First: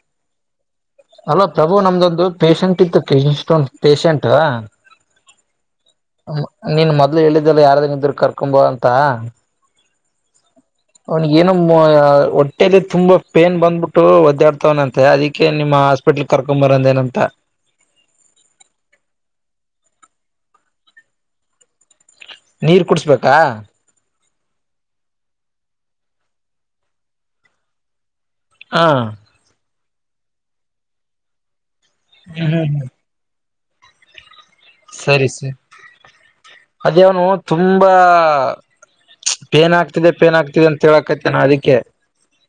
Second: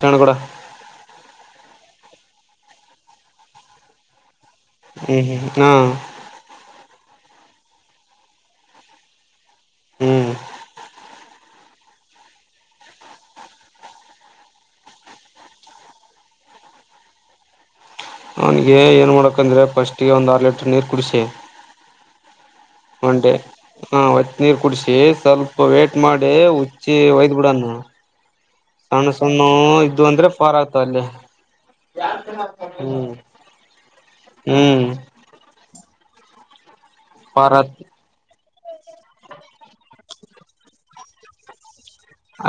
ತೆಾಣಗಡ ಅವು ನಮ್ದೊಂದು ಪೇಷೆಂಟ್ ಇತ್ತು ಇಷ್ಟೊಂದು ಪೇಷೆಂಟ್ ಹ್ಮ್ ಹ್ಮ್ ಹ್ಮ ನೀನ್ ಮೊದ್ಲು ಹೇಳಿದ್ದಲ್ಲ ಯಾರ್ದಂಗ ಇದ್ರ ಕರ್ಕೊಂಬ ಅಂತ ಹ್ಮ್ ಅವನಿಗ ಏನ ಹೊಟ್ಟೆಯಲ್ಲಿ ತುಂಬಾ ಪೇನ್ ಬಂದ್ಬಿಟ್ಟು ಒದ್ದಾಡ್ತವನಂತೆ ಅದಿಕ್ಕೆ ನಿಮ್ಮ ಹಾಸ್ಪಿಟ್ಲ್ ಕರ್ಕೊ ಬರಂದೇನಂತ ನನ್ಗೆ ಏನ್ ಮಾಡಕಂದ್ರೆ ಫಸ್ಟ್ಿಗೆ ಒಂದ್ ಆರು ಲೀಟರ್ ನೀರ್ ಕುಡಸಿ ನೀರ್ ಕುಡ್ಸ್ಬೇಕಾ ಹಾ ಒತ್ ನೀರ್ ಕುಡಸಿ ಸ್ವಲ್ಪ ವೇ್ಟ ಮಾಡಿ ಹಚ್ಚಿ ಒಯ್ದ್ ಬಿಡಣ ಹ ಸಣ್ಣ ಸಣ್ಣ ಇದು ಅಂದ್ರೆ ಫಾರ್ ಆಯ್ತ ಅಲ್ಲಿ ಹ್ಮ್ ಹ್ಮ್ ಸರಿ ಸ ಅದೇ ಅವನು ಭಾರತ್ ತುಂಬಾ ಪೇನ್ ಆಗ್ತಿದೆ ಪೇನ್ ಆಗ್ತಿದೆ ಅಂತ ಹೇಳಕೈತೆ ನ ಅದಿಕ್ಕೆ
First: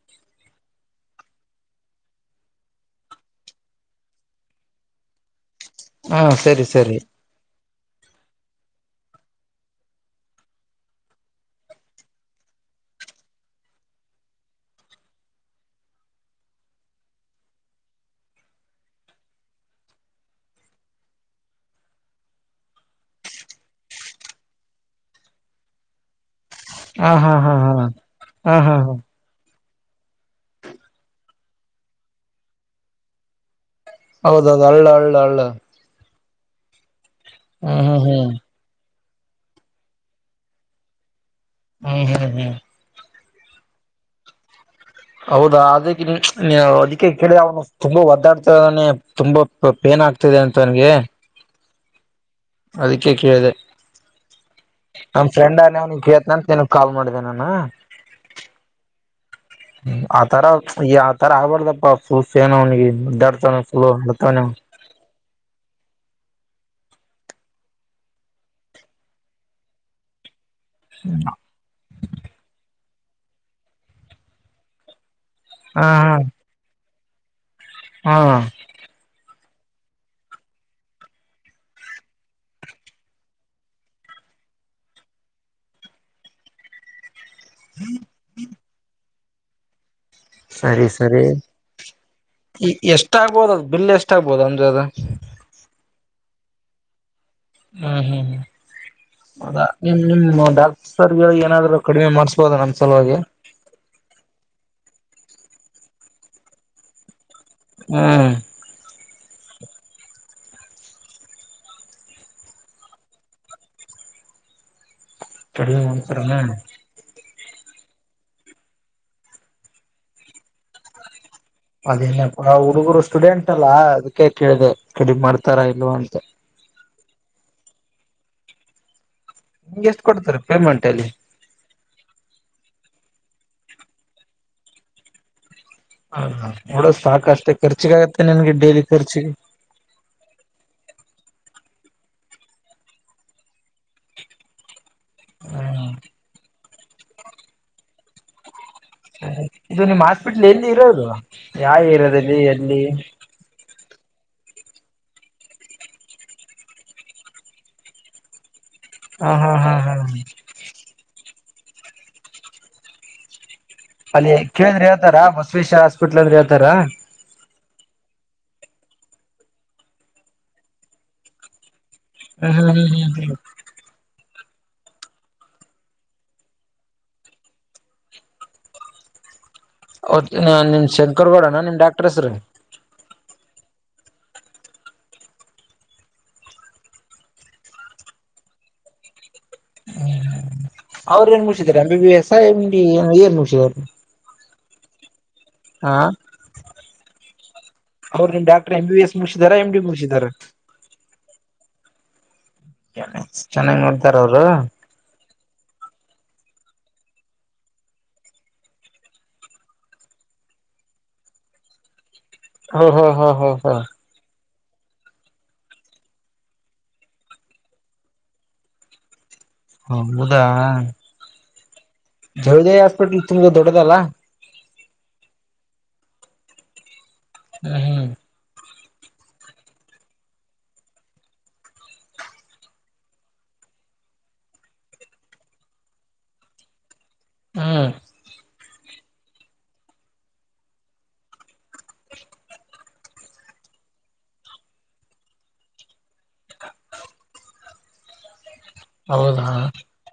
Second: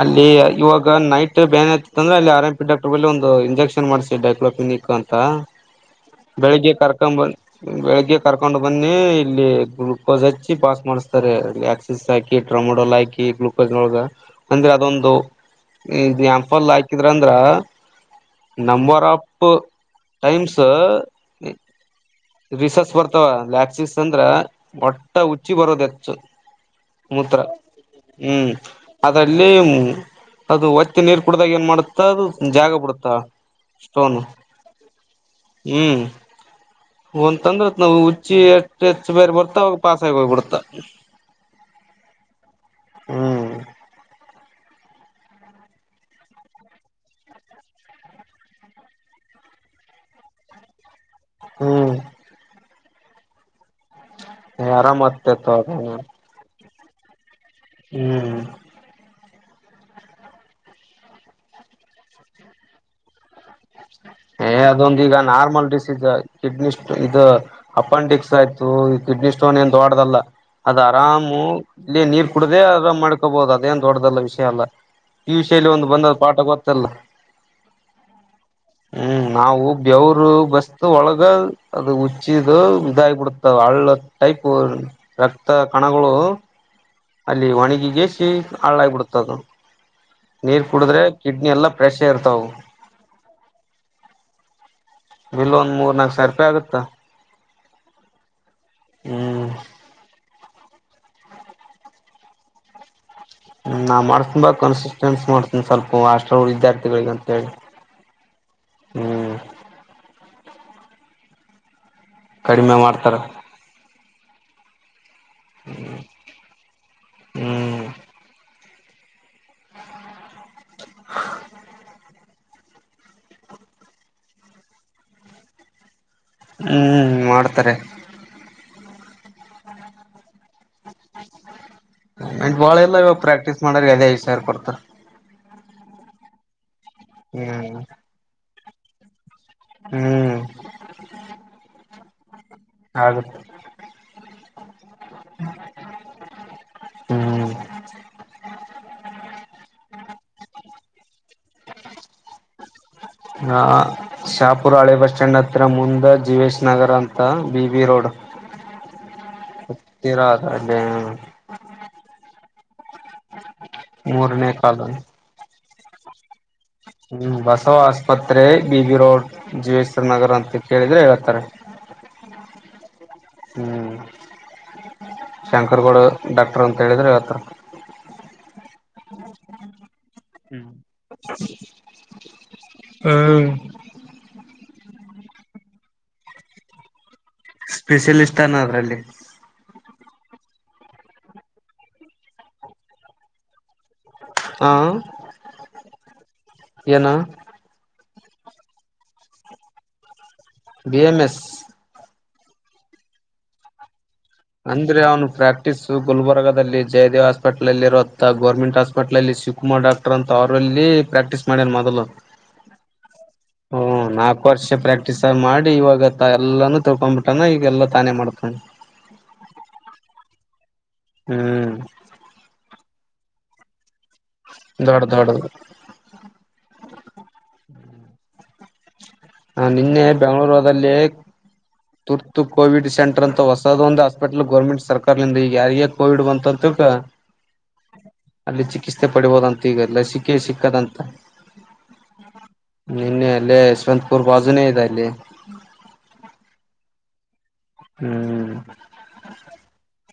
ಅಲ್ಲಿ ಇವಾಗ ನೈಟ್ ಬೇನ್ ಆಯತಿತ್ತ ಅಂದ್ರೆ ಅಲ್ಲಿ ಆರಂಪಿ ಡಾಕ್ಟರ್ ಬಿ ಒಂದು ಇಂಜೆಕ್ಷನ್ ಮಾಡ್ಸ ಡೈಕ್ಲೋಪಿನಿಕ್ ಅಂತ ಹಾ ಸರಿ ಬೆಳಿಗ್ಗೆ ಸರಿ ಕರ್ಕೊ ಬೆಳಿಗ್ಗೆ ಗೆ ಕರ್ಕೊಂಡು ಬನ್ನಿ ಇಲ್ಲಿ ಗ್ಲುೂಕೋಸ್ ಹಚ್ಚಿ ಪಾಸ್ ಮಾಡಸ್ತಾರೆ ಆಕ್ಸಿಸ್ ಹಾಕಿ ಟೊಮೊಟೋಲ್ ಹಾಕಿ ಗ್ಲೂಕೋಸ್ ನೊಳಗ ಅಂದ್ರೆ ಅದೊಂದು ಇ ಯಂಪಲ್ ಹಾಕಿದ್ರ ಅಂದ್ರ ನಂಬರ್ ಆಫ್ ಟೈಮ್ಸ್ ರಿಸಸ್ ಬರ್ತವ ಲ್ಯಾಕ್ಸಿಸ್ ಅಂದ್ರ ಒಟ್ಟ ಹುಚ್ಚಿ ಬರೋದು ಹೆಚ್ಚು ಹ ಹಾ ಮೂತ್ರ ಹಾ ಹಾ ಹ್ಮ್ ಹಾ ಹಾ ಹಾ ಅದು ಒತ್ತಿ ನೀರ್ ಕುಡ್ದಾಗ ಏನ್ ಮಾಡುತ್ತ ಅದು ಜಾಗ ಬಿಡುತ್ತ ಹೌದೌದು ಅಳ್ಳ ಅಳ್ಳ ಅಳ್ಳ ಒಂದ್ ತಂದ್ರತ್ ನಾವು ಹುಚ್ಚಿ ೆಚ್ ಬೇರ್ ಬಡ್ತಾ ಅವಾಗ ಪಾಸ ಆಗ ಹೋಗ್ಬಿಡ್ತಾ ಹ್ಮ್ ಹ್ಮ್ ಹ್ಮ್ ಹ್ಮ್ ಹೌದಾ ಅದಕ್ಕೆ ಅದಕ್ಕೆ ಕೇಳಿ ಅವನು ತುಂಬಾ ಒದ್ದಾಡ್ತ ಇದಾನೆ ತುಂಬಾ ಪೇನ್ ಆಗ್ತಿದೆ ಅಂತ ನನ್ಗೆ ಹ್ಮ್ ಅದಕ್ಕೆ ಕೇಳಿದೆ ಆರಾಮ್ ಆಗ್ತೇತ ಆಮಫ್ರೆಂಡ ಅದನು ಅವ ಗೇತನು ಕಾಲ್ ಮಾಡಿದೆೆ ನಾನು ಹ್ಮ್ ್ಮ ಆತರ ಈ ಆತರ ಆಗ್ಬಾರ್ದಪ್ಪ ಸಫುಸ್ ಏನ ಅವನಿಗೆ ದಡ್ ಏ ಅದೊಂದ ಈಗ ನಾರ್ಮಲ್ ಡ್ ಕಿಡ್ನಿ ಇದು ಅಪೆಂಡಿಕ್ಸ್ ಆಯ್ತು ಕಿಡ್ನಿ ಸ್ಟೋನ್ ಏನ್ ದೊಡ್ಡದಲ್ಲ ಅದ್ ಆರಾಮು ಇಲ್ಲಿ ನೀರ್ ಕುಡದೆ ಮಾಡ್ಕೋಬಹುದು ಅದೇನ್ ದೊಡ್ಡದಲ್ಲ ವಿಷಯ ಅಲ್ಲ ಈ ವಿ ಶೈಲಿ ಹಾ ಒಂದು ಬಂದ ಪಾಠ ಗೊತ್ತಲ್ಲ ಹಾ ಹ್ಮ್ ನಾವು ಬೆವರು ಬಸ್ ಒಳಗ ಅದು ಹುಚ್ಚಿದು ಇದಾಗಿಬಿಡ್ತವೆ ಹಳ್ಳ ಟೈಪ್ ರಕ್ತ ಕಣಗಳು ಅಲ್ಲಿ ಒಣಿಗಿಗೆ ಸಿ ಹಳ್ಳಳ ಆಗಬಿಡ್ತದೆ ಹತ್ತದು ಸರಿ ಸರಿ ಇರ್ತಾವ ಎಷ್ಟಾಗಬೋದ ಅದು ಬಿಲ್ ಎಷ್ಟಾಗಬೋದು ಅಂದ ಅದ ಬಿಲ್ ಒಂದ್ ಮೂರ್ ನಾಕಕ್ ಸಾವಿರ ರೂಪಾಯಿ ಆಗುತ್ತಾ ಹ್ಮ್ ಹ್ಮ್ ಹ್ಮ್ ಅದ ನಿಮ ನಿ ಡಾಕ್ಟರ್ ಏನಾದ್ರು ಕಡಿಮೆ ಮಾಡ್ಸ್ಬೋದ ನಮ್ ಸಲುವಾಗಿ ಹ್ಮ ನಾ ಮಾಡ್ಸನ್ ಬಾ ಕನ್ಸಿಸ್ಟೆನ್ಸ್ ಮಾಡ್ತೀನಿ ಸ್ವಲ್ಪ ಹಾಸ್ಟ್ರ ವಿದ್ಯಾರ್ಥಿಗಳಿಗೆ ಅಂತ ಹೇಳಿ ಹ್ಮ್ ಹ್ಮ್ ಕಡಿಮೆ ಮಾಡ್ತಾರ ಕಡಿಮೆ ಮಾಡ್ತಾ ತಾನೇ ಹ್ಮ್ ಅದೇನಪ್ಪ ಹುಡುಗರು ಸ್ಟೂಡೆಂಟ್ ಅಲ್ಲಾ ಅದಕ್ಕೆ ಕೇಳಿದೆ ಕಡಿಮ ಮಾಡ್ತಾರ ಇಲ್ ಅಂತ ಹ್ಮ್ ಮಾಡ್ತಾರೆ ನಿಂಗೆ ಎಷ್ಟು ಕೊಡ್ತಾರೆ ಕ ಮಟಲಿ ಎ ಇವಾಗ ಪ್ರಾಕ್ಟೀಸ್ ಮಾಡ್ರ ಅದೇ ಐದು ಸಾವರ್ ಕೊಡ್ತಾರೆ ಹಾ ಹಾ ನೋಡೋ ಸಾಕಷ್ಟೇ ಹ್ಮ್ ಖರ್ಚಿಗಾಗತ್ತೆ ನನ್ಗೆ ಲಿ ಖರ್ಚ ಹ್ಮ್ ಹಾಗೆ ಹ್ಮ ಹ್ಮ್ ಇದು ನಿಮ್ಮ್ ಹಾಸ್ಪಿಟ್ಲ್ ಎಲ್ಲಿ ಇರೋದು ಯಾವ ಏರಿಯಾದಲ್ಲಿ ಎಲ್ಲಿ ಹ ಶಾಪುರ ಹಳೆ ಬಸ್ ಸ್ಟ್ಯಾಂಡ್ ಹತ್ರಿ ಮುಂದ ಜಿವೇಶ್ ನಗರ ಅಂತ ಬಿಬ ರೋಡ್ ಹ ಹಾ ಹಾ ಹಾ ಹ ಹತ್ತಿರ ಅದ ಅಲ್ಲಿ ಹ್ಮ ಅಲ್ಲಿ ಕೇಳಿದ್ರಿ ಹತಾರ ಬ ಸ್ಪಲ್ ಹಸ್ಪಿಟ್ಲ್ ಅಂದ್ರೆ ಹೇಳ್ತಾರ ಹ್ಮ್ ಬಸ್ ಅಥ ಆಸ್ಪತ್ರೆ B B road Jiveshwar Nagar ಅಂತ ಕೇಳಿದ್ರೆ ಹೇತಾರೆ ಹ್ಮ್ ಹ್ಮ್ ಹ್ಮ್ ಹ್ಮ್ ಹ್ಮ್ ಶಂಕರ್ಗೌಡ ಡಾಕ್ಟರ್ ಅಂತ ಹೇಳಿದರೆ ಯಾವ ನಿಮ್ ಶಂಕರ್ ಗೌಡಣ್ಣ ನಿಮ್ ಡಾಕ್ಟರ್ ಹೆಸ್ರೀ ಹ್ಮ್ ಸ್ಪೆಷಲಿಸ್ಟ್ನ ಅದ್ರಲ್ಲಿ ಅವ್ರು ಏನ್ ಮುಗಿಸಿದಿದ್ದಾರೆ ಅಂ ಎ ಏನ್ ಮುಗಿಸಿದ ಅವ್ರು ಹಾ ಏನು ಅವ್ರುಮ ಡಾಕ್ಟರ್ ಎಂಬ ಬಿ ಎಸ್ ಮುಗಿಸಿದಾರಾ ಎಂ ಡಿ ಮುಗಿಸಿದಿದ್ದಾರೆ ಬಿ ಎಂ ಎಸ್ ಚೆನ್ನಾಗಿ್ ನೋ ಅಂದ್ರೆ ಅವನು ಪ್ರಾಕ್ಟಿಸ್ ಗುಲ್ಬರ್ಗದಲ್ಲಿ ಜಯದೇವ್ ಹಾಸ್ಪಿಟ್ಲ್ ಅಲ್ಲಿ ಇರ ಗೌರ್ಮೆಂಟ್ ಹಾಸ್ಪಿಟ್ಲ್ ಅಲ್ಲಿ ಶಿವಕುಮಾರ್ ಡಾಕ್ಟರ್ ಅಂತ ಅವರಲ್ಲಿ ಪ್ರಾಕ್ಟೀಸ್ ಮಾಡ್ಯ ಮೊದಲು ಹ ಹಾ ಹಾ ಹಾ ಹಾ ಹ್ಮ್ ನಾಲ್ಕು ವರ್ಷ ಪ್ರಾಕ್ಟೀಸ್ ಮಾಡಿ ಇವಾಗ ಎಲ್ಲಾನೂ ತಿಳ್ಕೊಂಡ್ಬಿಟ್ಟಾನ ಈಗಲ್ಲ ತಾನೇ ಮಾಡ್ತಾನ ಹ ಹೌದಾ ಹ್ಮ್ ಹಪಟ್ ತುಂಬ ದೊಡ್ಡದಲ್ಲಾ ದೊಡ ದಡ ಹ್ಮ ಹ ನಿನ್ನೆ ಬೆಂಗಳೂರುಲ್ಲಿ ತುರ್ತು ಕೋವಿಡ್ ಸೆಂಟರ್ ಅಂತ ಹೊಸದ ಒಂದು ಹಾಸ್ಪಿಟಲ್ ಗೋರ್ಮೆಂಟ್ ಸರ್ಕಾರಲಿಂದ ಈ ಯಾರಿಗ ಕೋವಿಡ್ ಬಂತ ಅಂತ ಹ್ಮ್ ಅಲ್ಲಿ ಚಿಕಿತ್ಸೆ ಪಡಿಬೋದಂತ ಈಗ ಲಸಿಕೆ ಸಿಕ್ಕದಂತ ನಿನ್ನೆ ಅಲ್ಲೇ ಸ್ವಂತ ಪೂರ್ಪ ಅಜನ ದೆ ಇಲ್ಲಿ ಹ್ಮ್ ಹೌದಾ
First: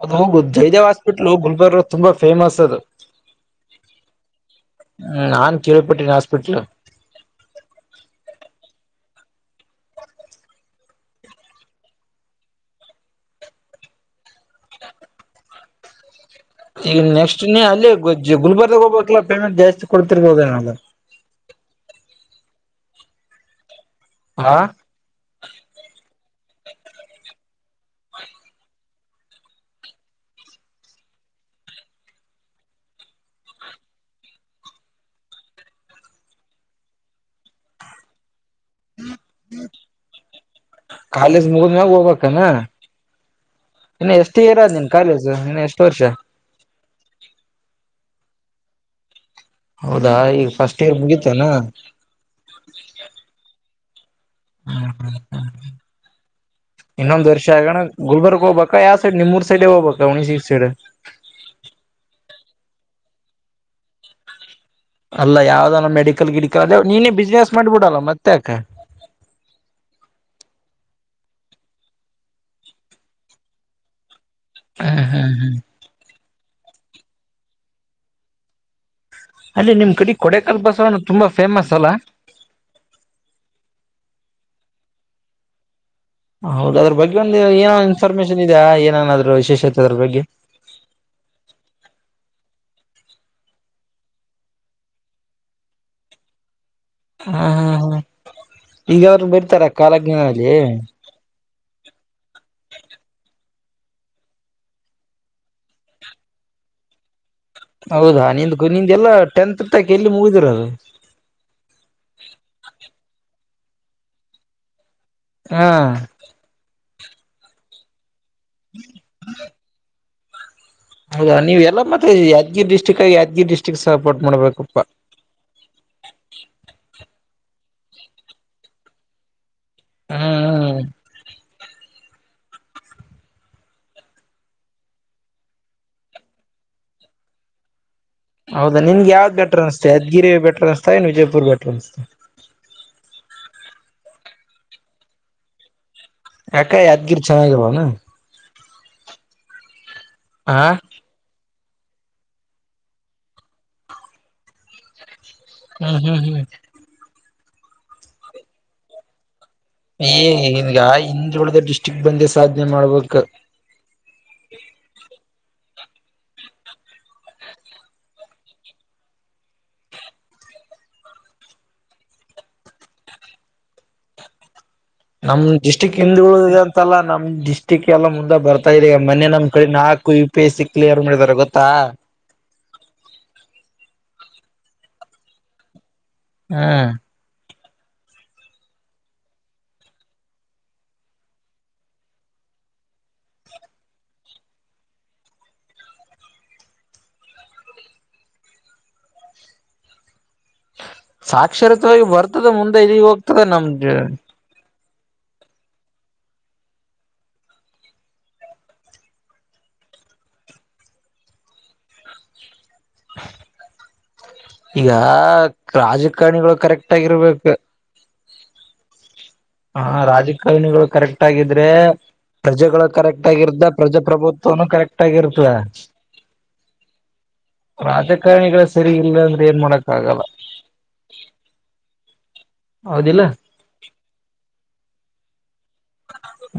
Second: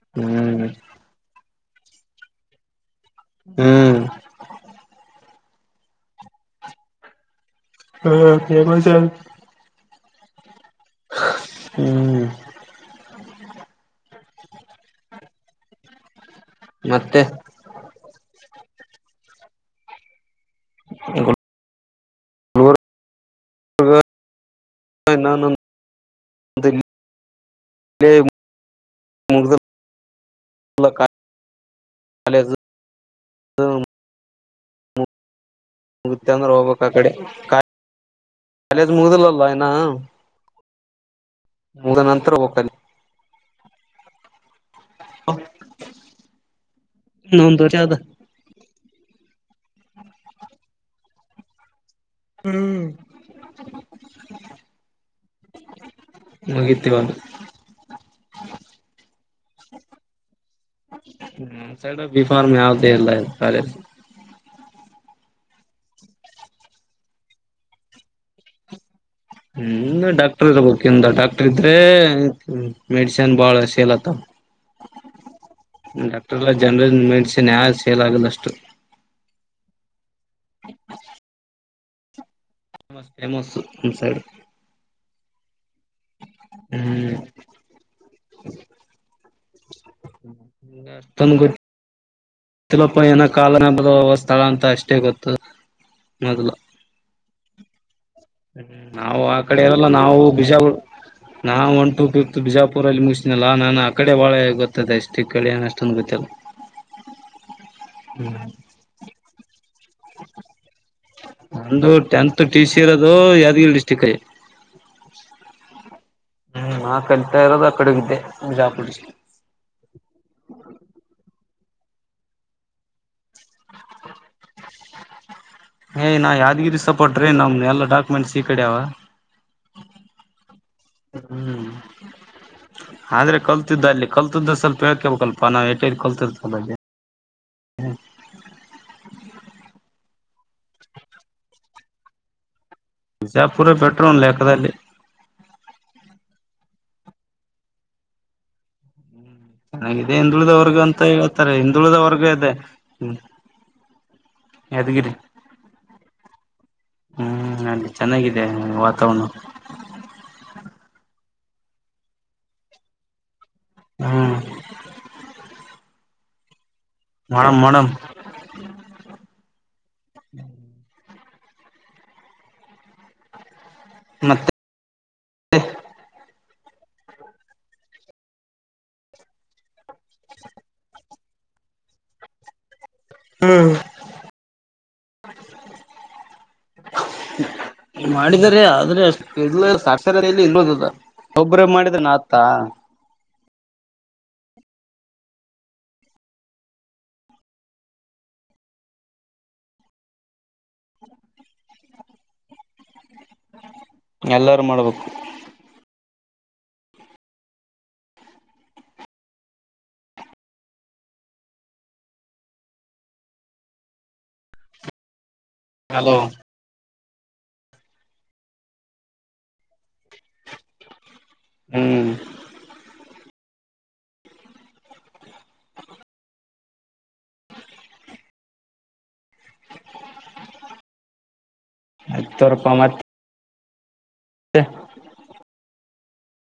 ಅದು ಹೋಗುದು ಹ್ಮ್ ಜಯದೇವ್ ಹಾಸ್ಪಿಟ್ಲ್ ಹೋಗ ಬ ತುಂಬಾ ಫೇಮಸ್ ಅದು ಹ್ಮ್ ಹ್ಮ ನಾನ್ ಕಿರುವಪಟ್ಟಿನ ಹಾಸ್ಪಿಟ್ಲ್ ಹ್ಮ ಗಸ ಹ್ಮ್ ಈಗ ಮತ್ತೆ ನೆಕ್ಸ್ಟ್ ನೀ ಅಲ್ಲಿ ಗುಲ್ಬರ್ಗ ಹೋಗಬೇಕಕ್ಾ ಪೇಮಂಟ್ ಜಾಸ್ತಿ ಕೊಡ್ತಿರ್ಬೋದ ಹದ ಹ ಹಾ ನಾನ ಮುಗತಂದ್ರೆ ಹೋಗ್ಬೇಕಕ್ ಆ ಕಡೆ ಕಾಲೇಜ್ ಕಾಲೇಜ್ ಮುಗಿದ್ಮ್ಯಾಗ ಮುಗ್ದ ನಂತರ ಹೋಗ್ಬೇಕನಾ ಹೋಗ್ಬೇಕ್ ಅಲ್ಲಿ ಇನ್ನು ಎಷ್ಟ ಇರ ನಿನ್ ಕಾಲೇಜು ಇನ್ ಎಷ್ಟ್ ವರ್ಷ ಇನ್ನೊಂದು ವರ್ಷ ಆದ ತಲಾ ಹ್ [inaudible] ಮುಗಿತಿವಾಗ ಇನ್ನೊಂದ್ ವರ್ಷ ಆಗಣ ಗುಲ್ಬರ್ಗ್ ಹೋಗ್ಬಾಕ ಯಾವ ಸೈಡ್ ನಿಮೂರ್ ಸೈಡೆ ಹೋಗ್ಬಕ ಹುಣಸಗಿ ಸೈಡ್ ಇನ್ ಫಾರ್ಮ್ ಯಾವುದಿಲ್ಲ ಕಾಲೇಜ್ ಅಲ್ಲ ಯಾವ್ದಾನ ಮೆಡಿಕಲ್ ಗಿಡಿಕಲ್ ಅಂದ್ರ ನೀನೇ ಬಿಸ್ನೆಸ್ ಮಾಡ್ಬಿಡಲ್ಲ ಮತ್ತೆ ಆಕೆ ಹ್ಮ್ ಡಾಕ್ಟರ್ ಇರಬೇಕೆಂದ ಡಾಕ್ಟರ್ ಇದ್ರೆ ಮೆಡಿಷೆನ್ ಬಾಳ ಸೇಲಾತ್ತವು ಹ್ಮ್ ಹ್ಮ್ ಹ್ಮ್ ಡಾಕ್ಟರ್ಯಿಲ್ಲ ಜನರಲ್ ಮೆಡಿಷಿನ್ ಯಾರ್ ಸೇಲಾಗದಷ್ಟು ಅಲ್ಲಿ ನಿಮ್ ಕಡೆ ಕೊಡೆಕಲ್ ಬಸ್ವಣ್ಣ ತುಂಬಾ ಫೇಮಸ್ ಅಲ್ಲಾ ಫೇಮಸ್ ಫೇಮಸ್ಸು ನಮ್ ಸೈಡು ಹೌದ ಅದ್ರ ಬಗ್ಗೆ ಒಂದ್ ಏನೋ ಇನ್ಫಾರ್ಮೇಶನ್ ಇದೆಯಾ ಏನನಾದ್ರು ಷ್ ಎಷ್ಟೊತ್ ಅವರ ಬಗ್ಗೆ ನಮ್ಗ್ಯಾಡ್ ತಂದ ಬುಡಿ ಗೊತ್ತಿಲ್ಲಪ್ಪ ಕಾಲ ಬರೆದ ಸ್ಥಳ ಅಂತ ಅಷ್ಟೇ ಗೊತ್ತು ಮೊದ್ಲು ಹಾ ಹಾ ಹಾ ನಾವು ಆ ಕಡೆ ಈರಲ್ಲಾ ನಾವು ಬಿಜಾಪುರ್ ನಾ ಅಂತು ತು ತು ಬೀಜಾಪುರಲ್ಲಿ ಮುಸಿನಿ ನಾನ ನಾ ಆ ಕಡೆ ಭಾಳ ಗೊತ್ತದೆ ಇಸ್ಟಿಕಡೆ ಎನ್ ಅಷ್ಟೊಂದು ಗೊತ್ತಿಲ್ಲ ಹೌದಾ ನಿಂದೂ ನಿಂದ ಎಲ್ಲಾ ಟೆಂತ್ ತಕ್ ಎಲ್ಲಿ ಮುಗಿದಿರದು ಅದು ಯಾದಗಿರಿ ಡಿಸ್ಟ್ರಿಕ್ ಯ್ ಹಾ ಕಲ್ತಾ ಇರೋದು ಅ ಕಡೆ ವಿದ್ದೆ ಬೀಜಾಪುರ್ ಡಿಸ್ಟಿಕ್ ಅಲ್ಲ ಮತ್ತೆ ಯಾದ್ಗಿರ್ಡ್ಟ್ರಿಕ್ ಆಗ ಯಾದಗಿರಿ ಡಿಸ್ಟ್ರಿಕ್ ಸಪೋರ್ಟ್ ಮಾಡ್ಬೇಕಪ್ಪಾ ಏ ನಾ ಯಾದಗಿರಿ ಸಪಟ್ರಿ ನಮ್ ಎಲ್ಲಾ ಡಾಕ್ಯುಮೆಂಟ್ಸ್ ಈ ಕಡೆ ಅವಾ ಹಾ ಹ ಹ್ಮ್ ಆದ್ರೆ ಕಲ್ತಿದ್ದ ಅಲ್ಲಿ ಕಲ್ತಿದ್ದ ಸ್ವಲ್ಪ ಹೇಳ್ಕೇಬೇಕಲ್ಪಾ ನಾವು ಏಟೆಟು ಕಲ್ತಿರ್ತ ಅಲ್ಲಿ ರಸ್ತಾಯನ್ ವಿಜಯಪುರ್ ಬೆಟ್ಟ ಶಾಪುರೆ ಬೆಟ್ರೂ ಒಂದ್ ಲೆಕ್ಕದಲ್ಲಿ ಯಾಕಾ ಯಾದಗಿರಿ ಚೆನಾಗಿಲ್ವೇನು ನಮ್ದೆ ಹಿಂದೂಗಳಿಂದ ಹಾ ವರ್ಗ ಅಂತ ಹೇಳತ ಹಿಂದುಳಿದವರ್ಗೂ ಇದೆ ಯಾದಗಿರಿ ಹ್ಮ್ ಹ್ಮ್ ಹ್ಮ್ ಹ್ಮ್ ಅಲ್ಲಿ ಚೆನ್ನಾಗಿದೆ ವಾತಾವಣ್ ಏ ನಿನಗೆ ಹಿಂದೊಳ್ದ ಡಿಸ್ಟ್ರಿಕ್ ಬಂದೆ ಸಾಧನೆ ಮಾಡ್ಬೇಕ್ ಹ್ಮ್ ಮಣಮ ಮಣಮ ಮತ್ ನಮ್ ಡಿಸ್ಟ್ರಿಕ್ ಹಿಂದಳ ಂತಲ್ಲಾ ನಮ್ ಡಿಸ್ಟಿಕ್ ಎಲ್ಲ ಮುಂದೆ ಬರ್ತಾ ಇರಿ ಈಗ ಮೊನ್ನೆ ನಮ್ ಕಡೆ ನಾಕು U P S C clear ಮಾಡಿದಿದ್ದಾರೆ ಗೊತ್ತಾ. ಹ್ಮ್ ಹ್ಮ ಮಾಡಿದರೆ ಆದ್ರೆಷ್ಟ ಇ ಸಾಕ್ಷರ ಎಲ್ಲಿ ಇಲ್ಲೋದದ ಒಬ್ರಬ್ ಮಾಡಿದ ನತಾ ಸಾಕ್ಷರತವಾಗಿ ಬರ್ತದ ಮುಂದೆ ಇದ ಹೋಗ ತ್ತದೆ ನಮ್ಮಜ ಎಲ್ಲಾರು ಮಾಡ್ಬೇಕು ಈಗಾ [inaudible] ಹಲೋ ರಾಜಕಾರಣಿಗಳು ಕರೆಕ್ಟ್ ಇರ್ಬೇಕು ಹಾ ರಾಜಕಾರಣಿಗಳು ಕರೆಕ್ಟ್ ಕ ಆಗಿದ್ರೆ ಹ್ಮ್ ಪ್ರಜೆಗಳು ಕರೆಕ್ಟ್ ಆಗಿರ್ದ ಪ್ರಜಪ್ರಭುತ್ವನು ಕರೆಕ್ಟ್ ಆಗಿರ ಹ [inaudible] ರಾಜಕಾರಣಿಗಳ ಸರಿ ಇಲ್ಲಂದ್ರೆ ಏನ್ ಮಾಡಕ್ ಆಗಲ್ಲ ಅಯ ತೊರಪ ಮತ್ತ ಹ [inaudible] ಹ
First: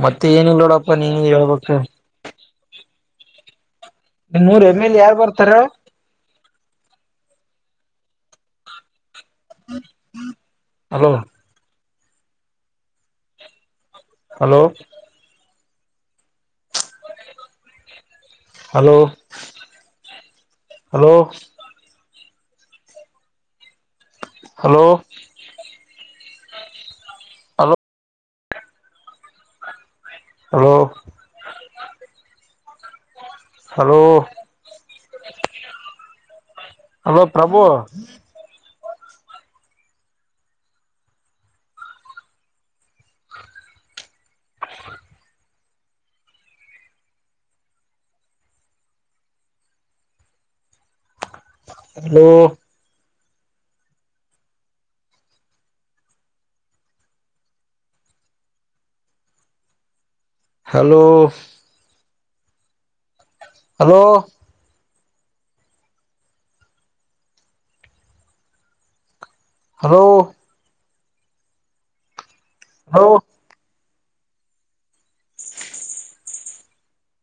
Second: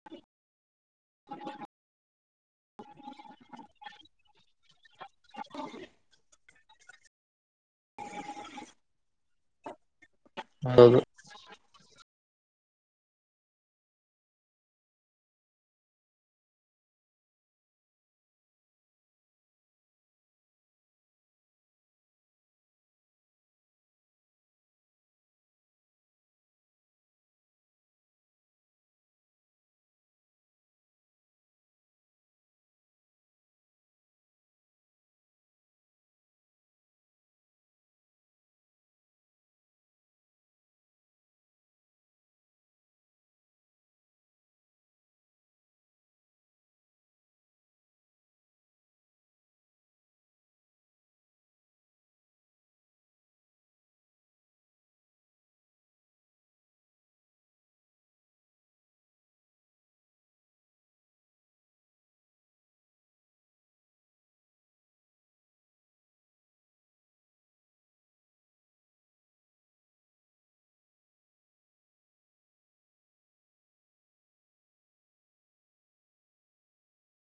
ಮತ್ತೆ ಏನಿಲ್ಲ ನೋಡಪ್ಪ ನೀ ಎಳ ಪಕ್ಷ ಮೂೂರ್ ಎಮ್ ಎಲ್ ಯಾರ್ು ಬರ್ತಾರ ಹ ಹ್ಮ ಹೌದು hello hello hello hello hello hello hello hello Prabhu ಋಹ [inaudible] hello hello hello hello hello